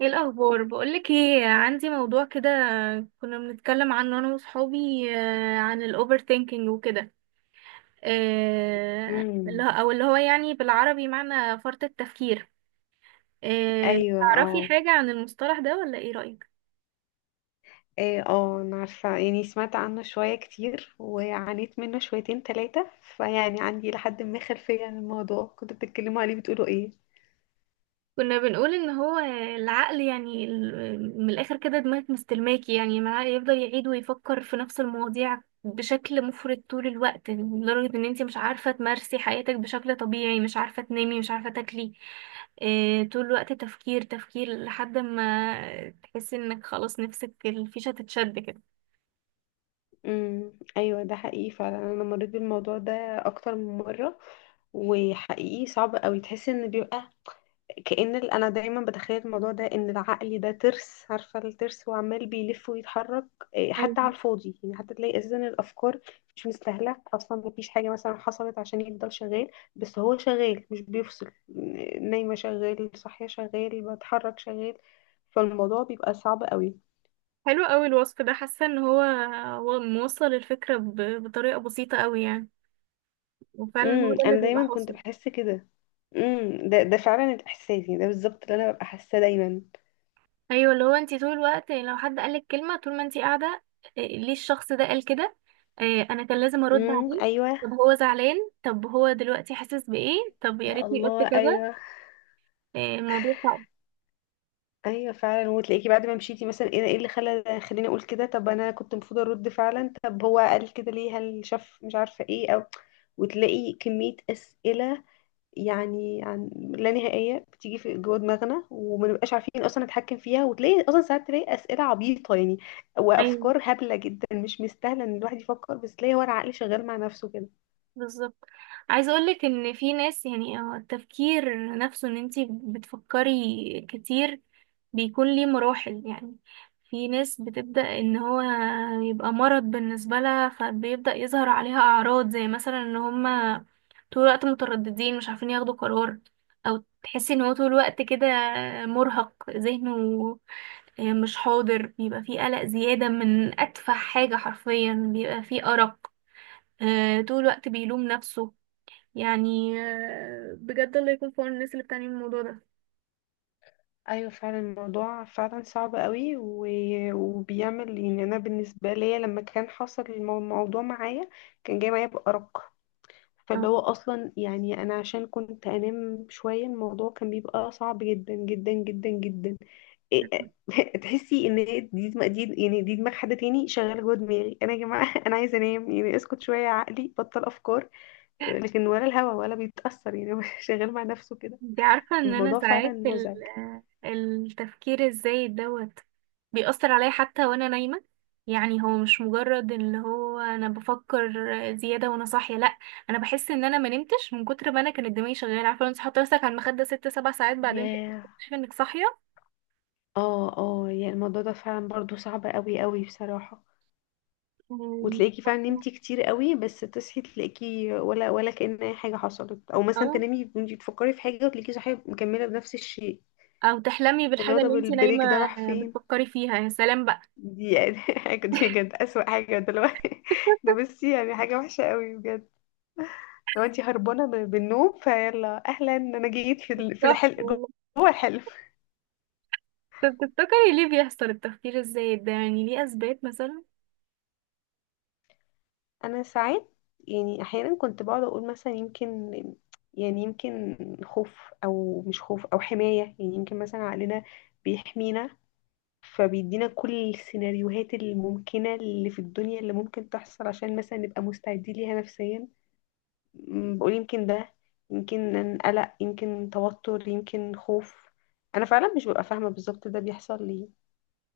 ايه الاخبار؟ بقولك ايه، عندي موضوع كده كنا بنتكلم عنه انا وصحابي. عن الاوفر ثينكينج وكده. امم اللي هو يعني بالعربي معنى فرط التفكير. ايوه، تعرفي اه، حاجة عن المصطلح ده ولا ايه رأيك؟ ايه، اه، انا عارفه، يعني سمعت عنه شويه كتير وعانيت منه شويتين ثلاثه، فيعني عندي لحد ما خلفيه عن الموضوع. كنتوا بتتكلموا عليه بتقولوا ايه؟ كنا بنقول ان هو العقل يعني من الاخر كده دماغك مستلماكي يعني معاه، يفضل يعيد ويفكر في نفس المواضيع بشكل مفرط طول الوقت، لدرجة ان انتي مش عارفة تمارسي حياتك بشكل طبيعي، مش عارفة تنامي، مش عارفة تاكلي. إيه، طول الوقت تفكير تفكير لحد ما تحسي انك خلاص نفسك الفيشة تتشد كده. ايوه، ده حقيقي فعلا. انا مريت بالموضوع ده اكتر من مره. وحقيقي صعب قوي تحس ان بيبقى كأن انا دايما بتخيل الموضوع ده، ان العقل ده ترس، عارفه الترس، وعمال بيلف ويتحرك. إيه، أيوة. حتى على الفاضي يعني، حتى تلاقي اساسا الافكار مش مستاهله اصلا، مفيش حاجه مثلا حصلت عشان يفضل شغال. بس هو شغال مش بيفصل، نايمه شغال، صاحيه شغال، بتحرك شغال. فالموضوع بيبقى صعب قوي. حلو قوي الوصف ده، حاسة ان هو هو موصل الفكرة بطريقة بسيطة قوي يعني. وفعلا هو ده اللي انا بيبقى دايما كنت حاصل. بحس كده. ده فعلا الاحساس، يعني ده بالظبط اللي انا ببقى حاساه دايما. ايوه، اللي هو انت طول الوقت لو حد قالك كلمه طول ما انت قاعده، إيه، ليه الشخص ده قال كده؟ إيه، انا كان لازم ارد عليه. ايوه. طب هو زعلان؟ طب هو دلوقتي حاسس بايه؟ طب يا يا ريتني قلت الله، كذا. ايوه. إيه، الموضوع صعب. ايوه فعلا. وتلاقيكي بعد ما مشيتي مثلا ايه، إيه اللي خليني اقول كده؟ طب انا كنت المفروض ارد فعلا. طب هو قال كده ليه؟ هل شاف، مش عارفه ايه، او... وتلاقي كميه اسئله يعني، عن لا نهائيه بتيجي في جوه دماغنا، وما نبقاش عارفين اصلا نتحكم فيها. وتلاقي اصلا ساعات تلاقي اسئله عبيطه يعني، أيوة. وافكار هبله جدا مش مستاهله ان الواحد يفكر، بس تلاقي هو العقل شغال مع نفسه كده. بالظبط. عايزه اقولك ان في ناس يعني التفكير نفسه، ان انتي بتفكري كتير بيكون ليه مراحل يعني. في ناس بتبدأ ان هو يبقى مرض بالنسبه لها، فبيبدأ يظهر عليها اعراض زي مثلا ان هما طول الوقت مترددين، مش عارفين ياخدوا قرار، او تحسي ان هو طول الوقت كده مرهق ذهنه، مش حاضر، بيبقى فيه قلق زيادة من أتفه حاجة حرفيا، بيبقى فيه أرق. طول الوقت بيلوم نفسه. يعني بجد الله يكون في عون الناس اللي بتعاني من الموضوع ده. ايوه فعلا، الموضوع فعلا صعب قوي وبيعمل يعني، انا بالنسبه ليا لما كان حصل الموضوع معايا، كان جاي معايا بارق. فاللي آه. هو اصلا يعني انا عشان كنت انام شويه، الموضوع كان بيبقى صعب جدا جدا جدا جدا. إيه- تحسي ان هي دي دماغ، دي يعني دي دماغ حد تاني شغاله جوه دماغي انا يا جماعه انا عايزه انام يعني، اسكت شويه يا عقلي، بطل افكار. لكن ولا الهوا ولا بيتاثر يعني هو شغال مع نفسه كده. انت عارفة ان انا فالموضوع فعلا ساعات مزعج. التفكير الزايد دوت بيأثر عليا حتى وانا نايمة. يعني هو مش مجرد اللي هو انا بفكر زيادة وانا صاحية، لا. انا بحس ان انا ما نمتش من كتر ما انا كانت دماغي شغالة. عارفة، لو انت حاطة نفسك على المخدة ست سبع ساعات، بعدين ياه. تكتشفي انك صاحية. اه، اه، يعني الموضوع ده فعلا برضو صعب قوي قوي بصراحة. أمم، وتلاقيكي فعلا نمتي كتير قوي، بس تصحي تلاقيكي ولا كأن اي حاجة حصلت، او مثلا اه. تنامي وانتي بتفكري في حاجة، وتلاقيكي صاحية مكملة بنفس الشيء. او تحلمي اللي هو بالحاجة اللي طب انت نايمة البريك ده راح فين؟ بتفكري فيها. يا سلام بقى. دي يعني حاجة، دي بجد أسوأ حاجة دلوقتي. ده بصي يعني حاجة وحشة قوي بجد. لو انتي هربانة بالنوم، فيلا اهلا، انا جيت في بالظبط. الحلم، جوه الحلم. طب تفتكري ليه بيحصل التفكير الزايد ده؟ يعني ليه أثبات مثلا؟ انا ساعات، يعني احيانا كنت بقعد اقول مثلا يمكن، يعني يمكن خوف او مش خوف او حماية، يعني يمكن مثلا عقلنا بيحمينا، فبيدينا كل السيناريوهات الممكنة اللي في الدنيا اللي ممكن تحصل، عشان مثلا نبقى مستعدين ليها نفسيا. بقول يمكن ده يمكن قلق، يمكن توتر، يمكن خوف. انا فعلا مش ببقى فاهمة بالظبط ده بيحصل ليه.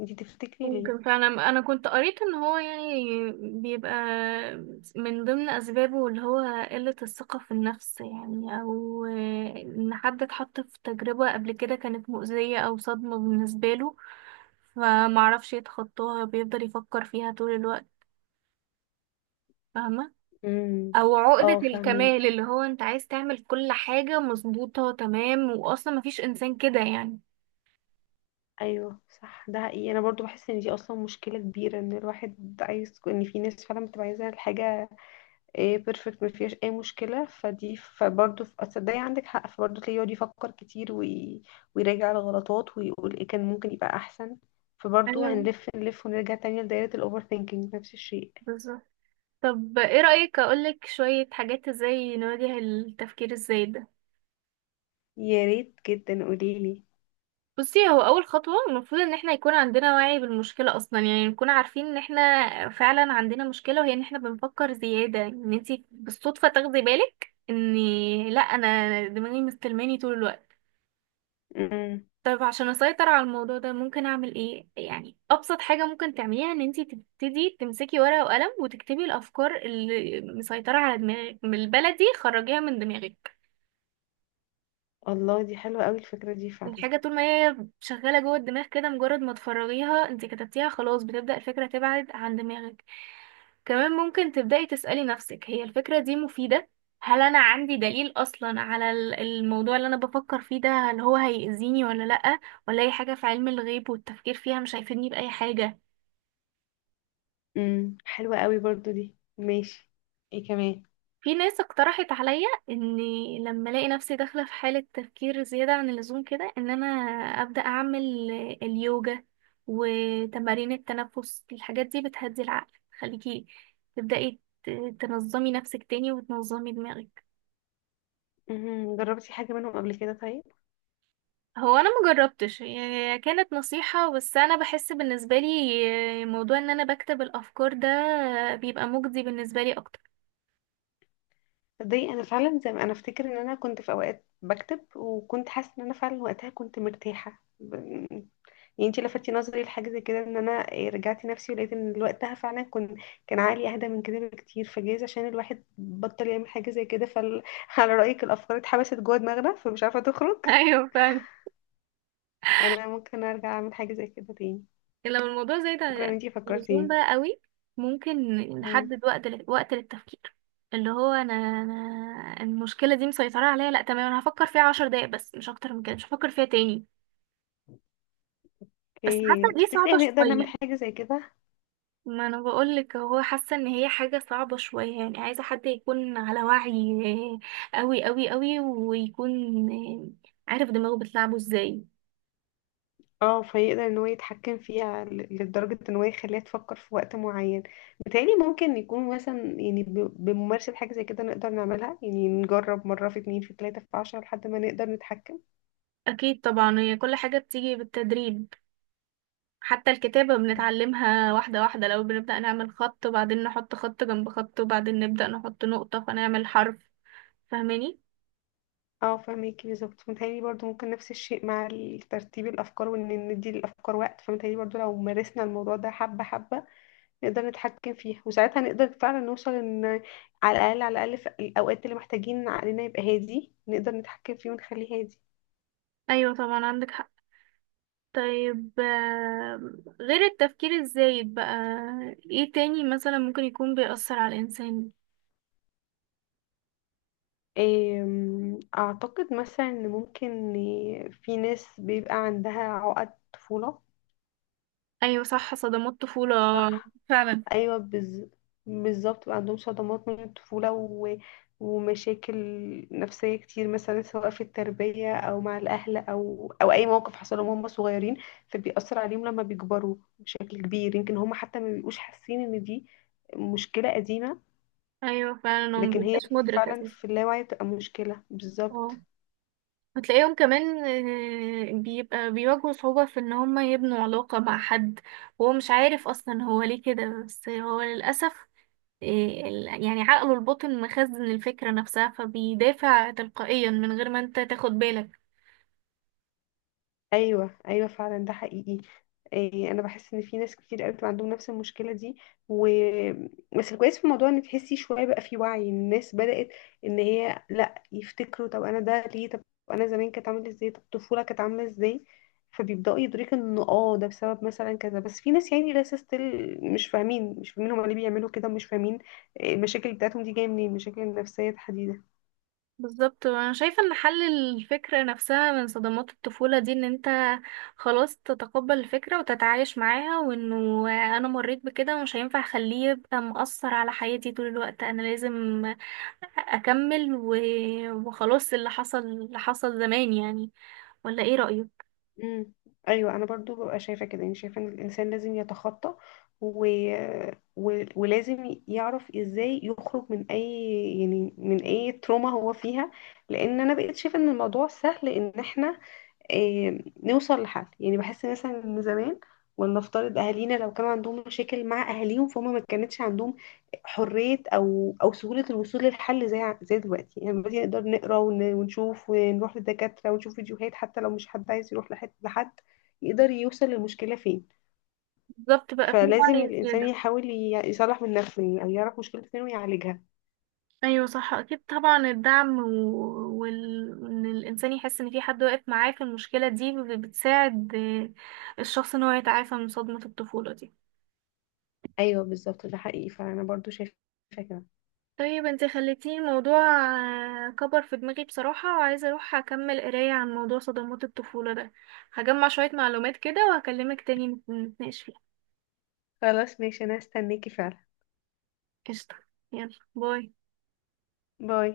انتي تفتكري ممكن ليه؟ فعلا. أنا كنت قريت إن هو يعني بيبقى من ضمن أسبابه اللي هو قلة الثقة في النفس، يعني، أو إن حد اتحط في تجربة قبل كده كانت مؤذية أو صدمة بالنسبة له، فمعرفش يتخطاها، بيفضل يفكر فيها طول الوقت. فاهمة؟ امم أو عقدة اه، فاهمك. الكمال، اللي هو أنت عايز تعمل كل حاجة مظبوطة تمام، وأصلا مفيش إنسان كده يعني. ايوه صح، ده حقيقي. انا برضو بحس ان دي اصلا مشكله كبيره، ان الواحد عايز، ان في ناس فعلا بتبقى عايزه الحاجه ايه بيرفكت ما فيهاش اي مشكله، فدي فبرضو في، تصدقي عندك حق، فبرضو تلاقيه يقعد يفكر كتير ويراجع الغلطات ويقول ايه كان ممكن يبقى احسن. فبرضو ايوه هنلف نلف ونرجع تاني لدايره الاوفر ثينكينج، نفس الشيء. بالظبط. طب ايه رأيك اقولك شوية حاجات ازاي نواجه التفكير الزايد ده؟ يا ريت جدا قوليلي. بصي، هو اول خطوة المفروض ان احنا يكون عندنا وعي بالمشكلة اصلا، يعني نكون عارفين ان احنا فعلا عندنا مشكلة، وهي ان احنا بنفكر زيادة، ان انتي بالصدفة تاخدي بالك ان: لا، انا دماغي مستلماني طول الوقت. امم طيب عشان اسيطر على الموضوع ده ممكن اعمل ايه؟ يعني ابسط حاجة ممكن تعمليها ان انتي تبتدي تمسكي ورقة وقلم وتكتبي الافكار اللي مسيطرة على دماغك. بالبلدي خرجيها من دماغك. الله، دي حلوه قوي الفكره دي فعلا. الحاجة طول ما هي شغالة جوه الدماغ كده، مجرد ما تفرغيها، انت كتبتيها، خلاص بتبدأ الفكرة تبعد عن دماغك. كمان ممكن تبدأي تسألي نفسك: هي الفكرة دي مفيدة؟ هل أنا عندي دليل أصلا على الموضوع اللي أنا بفكر فيه ده؟ هل هو هيأذيني ولا لأ؟ ولا أي حاجة في علم الغيب والتفكير فيها مش هيفيدني بأي حاجة؟ حلوه قوي برضو دي، ماشي. ايه كمان؟ في ناس اقترحت عليا اني لما الاقي نفسي داخله في حاله تفكير زياده عن اللزوم كده، ان انا ابدا اعمل اليوجا وتمارين التنفس. الحاجات دي بتهدي العقل. خليكي تبداي تنظمي نفسك تاني وتنظمي دماغك. جربتي حاجه منهم قبل كده طيب؟ هو انا مجربتش، هي كانت نصيحه بس، انا بحس بالنسبه لي موضوع ان انا بكتب الافكار ده بيبقى مجدي بالنسبه لي اكتر. تصدقي انا فعلا، زي ما انا افتكر ان انا كنت في اوقات بكتب، وكنت حاسه ان انا فعلا وقتها كنت مرتاحه يعني انتي لفتي نظري لحاجه زي كده، ان انا آه، رجعت نفسي ولقيت ان وقتها فعلا كنت، كان عقلي اهدى من كده بكتير. فجايز عشان الواحد بطل يعمل حاجه زي كده، فعلى رايك الافكار اتحبست جوه دماغنا فمش عارفه تخرج. ايوه فعلا. انا ممكن ارجع اعمل حاجه زي كده تاني. لكن لو الموضوع زايد شكرا ان عن انتي اللزوم فكرتيني. بقى قوي، ممكن مم. نحدد وقت وقت للتفكير. اللي هو انا المشكله دي مسيطره عليا، لا تمام، انا هفكر فيها 10 دقايق بس، مش اكتر من كده، مش هفكر فيها تاني. بس حاسه اوكي، دي تفتكري صعبه هنقدر شويه. نعمل حاجه زي كده؟ ما انا بقولك، هو حاسه ان هي حاجه صعبه شويه يعني، عايزه حد يكون على وعي قوي قوي قوي، ويكون عارف دماغه بتلعبه ازاي. اه، فيقدر ان هو يتحكم فيها، لدرجة ان هو يخليها تفكر في وقت معين. بتهيألي ممكن يكون مثلا يعني، بممارسة حاجة زي كده نقدر نعملها، يعني نجرب مرة في اتنين في تلاتة في عشرة لحد ما نقدر نتحكم. اكيد طبعا، هي كل حاجه بتيجي بالتدريب. حتى الكتابة بنتعلمها واحدة واحدة، لو بنبدأ نعمل خط، وبعدين نحط خط جنب خط، وبعدين نبدأ نحط نقطة فنعمل حرف. فاهماني؟ اه، فهميكي بالظبط. متهيألي برضو ممكن نفس الشيء مع ترتيب الأفكار، وإن ندي للأفكار وقت. فمتهيألي برضو لو مارسنا الموضوع ده حبة حبة، نقدر نتحكم فيها، وساعتها نقدر فعلا نوصل إن على الأقل على الأقل في الأوقات اللي محتاجين عقلنا يبقى هادي، نقدر نتحكم فيه ونخليه هادي. أيوة طبعا عندك حق. طيب، غير التفكير الزايد بقى، ايه تاني مثلا ممكن يكون بيأثر على الإنسان؟ أعتقد مثلا إن ممكن في ناس بيبقى عندها عقد طفولة. أيوة صح، صدمات طفولة صح؟ فعلا. أيوة بالظبط بيبقى عندهم صدمات من الطفولة ومشاكل نفسية كتير مثلا، سواء في التربية أو مع الأهل أو أو أي موقف حصل لهم وهم صغيرين، فبيأثر عليهم لما بيكبروا بشكل كبير. يمكن هم حتى ما بيبقوش حاسين إن دي مشكلة قديمة. أيوة فعلا، هو لكن هي مبيبقاش مدرك فعلا أساسا. في اللاوعي بتبقى مشكلة اه. بالظبط. وتلاقيهم كمان بيبقى بيواجهوا صعوبة في ان هما يبنوا علاقة مع حد، وهو مش عارف اصلا هو ليه كده، بس هو للأسف آه، يعني عقله الباطن مخزن الفكرة نفسها، فبيدافع تلقائيا من غير ما انت تاخد بالك. ايوه، ايوه فعلا، ده حقيقي. إيه، انا بحس ان في ناس كتير قوي بتبقى عندهم نفس المشكله دي. و بس الكويس في الموضوع ان تحسي شويه بقى في وعي الناس بدات، ان هي لا، يفتكروا طب انا ده ليه، طب انا زمان كانت عامله ازاي، طب الطفوله كانت عامله ازاي. فبيبداوا يدركوا ان اه ده بسبب مثلا كذا. بس في ناس يعني لسه ستيل مش فاهمين، مش فاهمين هما ليه بيعملوا كده، ومش فاهمين إيه المشاكل بتاعتهم دي جايه منين، المشاكل النفسيه تحديدا. بالظبط. وانا شايفة ان حل الفكرة نفسها من صدمات الطفولة دي ان انت خلاص تتقبل الفكرة وتتعايش معاها، وانه انا مريت بكده ومش هينفع اخليه يبقى مؤثر على حياتي طول الوقت. انا لازم اكمل وخلاص، اللي حصل اللي حصل زمان يعني. ولا ايه رأيك؟ امم ايوه، انا برضو ببقى شايفه كده. يعني شايفه ان الانسان لازم يتخطى، و... ولازم يعرف ازاي يخرج من اي، يعني من اي تروما هو فيها. لان انا بقيت شايفه ان الموضوع سهل، ان احنا إيه نوصل لحل. يعني بحس مثلا ان زمان، ولنفترض اهالينا لو كانوا عندهم مشاكل مع اهاليهم، فهم ما كانتش عندهم حرية او او سهولة الوصول للحل زي زي دلوقتي. يعني دلوقتي نقدر نقرا، ونشوف ونروح للدكاترة ونشوف فيديوهات. حتى لو مش حد عايز يروح لحد، لحد يقدر يوصل للمشكلة فين. بالظبط، بقى في فلازم وعي الانسان زيادة. يحاول يصلح من نفسه يعني، او يعرف مشكلة فين ويعالجها. ايوه صح. اكيد طبعا الدعم وان الانسان يحس ان في حد واقف معاه في المشكلة دي بتساعد الشخص ان هو يتعافى من صدمة الطفولة دي. ايوه بالظبط، ده حقيقي، فانا برضو شايفة كده. طيب انت خليتيني الموضوع كبر في دماغي بصراحة، وعايزة اروح اكمل قراية عن موضوع صدمات الطفولة ده. هجمع شوية معلومات كده وهكلمك تاني نتناقش فيها. خلاص ماشي، انا هستناكي فعلا. قشطة، يلا باي. باي.